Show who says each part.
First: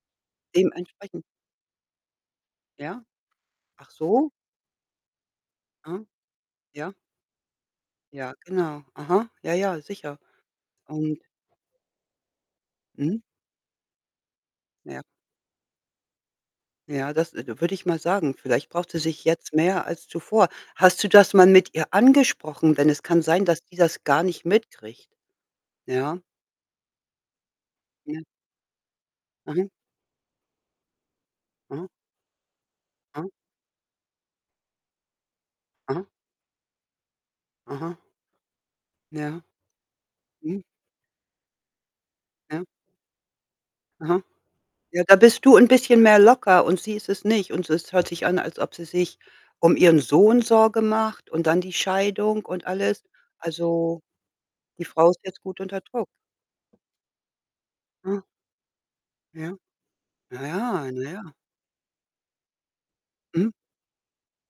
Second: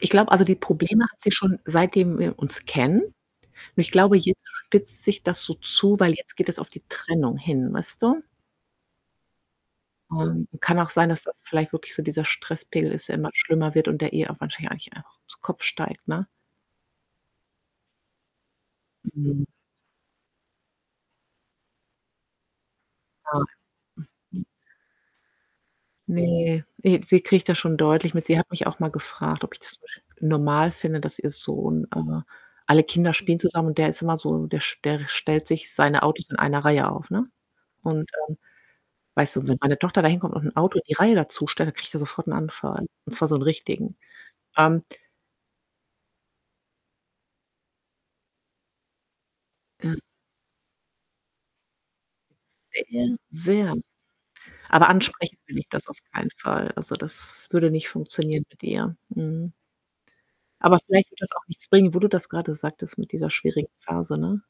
Speaker 1: Ich glaube, also, die Probleme hat
Speaker 2: Dementsprechend
Speaker 1: sie schon, seitdem wir uns kennen.
Speaker 2: Ja?
Speaker 1: Nur
Speaker 2: Ach
Speaker 1: ich glaube,
Speaker 2: so?
Speaker 1: jetzt spitzt sich das so zu,
Speaker 2: Aha.
Speaker 1: weil jetzt geht es auf die
Speaker 2: Ja.
Speaker 1: Trennung hin, weißt du?
Speaker 2: Ja, genau. Aha. Ja, ja, sicher
Speaker 1: Ähm, kann auch sein,
Speaker 2: und
Speaker 1: dass das vielleicht wirklich so dieser Stresspegel ist, der
Speaker 2: Mhm.
Speaker 1: immer schlimmer wird und der eh auch wahrscheinlich
Speaker 2: Ja.
Speaker 1: [unintelligible] zu Kopf steigt, ne?
Speaker 2: Ja, das, äh, d würde ich mal sagen. Vielleicht braucht sie sich
Speaker 1: Mhm.
Speaker 2: jetzt mehr als zuvor. Hast du das mal mit ihr angesprochen? Denn es kann
Speaker 1: Ja.
Speaker 2: sein, dass die das gar
Speaker 1: Mhm.
Speaker 2: nicht mitkriegt, ja?
Speaker 1: Ne, äh, sie kriegt das schon deutlich
Speaker 2: Mhm.
Speaker 1: mit. Sie hat mich auch mal gefragt, ob ich
Speaker 2: Aha.
Speaker 1: das [unintelligible] normal finde, dass ihr Sohn,
Speaker 2: Aha.
Speaker 1: äh alle Kinder
Speaker 2: Aha.
Speaker 1: spielen zusammen und der ist immer so der st der stellt sich seine
Speaker 2: Aha.
Speaker 1: Autos in eine Reihe auf, ne?
Speaker 2: Aha.
Speaker 1: Und ähm, weißt
Speaker 2: Ja.
Speaker 1: du, wenn meine Tochter da hinkommt und 'n
Speaker 2: Mhm.
Speaker 1: Auto die Reihe dazustellt, da kriegt er sofort 'n
Speaker 2: Ja.
Speaker 1: Anfall, und zwar so 'nen richtigen.
Speaker 2: Aha.
Speaker 1: Ähm
Speaker 2: Ja, da bist du 'n bisschen mehr locker und sie ist es nicht und es hört sich an, als ob sie sich, um
Speaker 1: Ja.
Speaker 2: ihren Sohn Sorge macht und dann die Scheidung, und alles.
Speaker 1: Sehr.
Speaker 2: Also, die
Speaker 1: Aber
Speaker 2: Frau ist
Speaker 1: ansprechen
Speaker 2: jetzt
Speaker 1: will
Speaker 2: gut
Speaker 1: ich
Speaker 2: unter
Speaker 1: das auf
Speaker 2: Druck.
Speaker 1: keinen Fall. Also, das würde nicht
Speaker 2: Aha.
Speaker 1: funktionieren, mit ihr. Mhm.
Speaker 2: Ja.
Speaker 1: Aber
Speaker 2: Naja,
Speaker 1: vielleicht wird das
Speaker 2: naja.
Speaker 1: auch nichts bringen, wo du das grade sagtest mit dieser
Speaker 2: Mhm.
Speaker 1: schwierigen Phase, ne?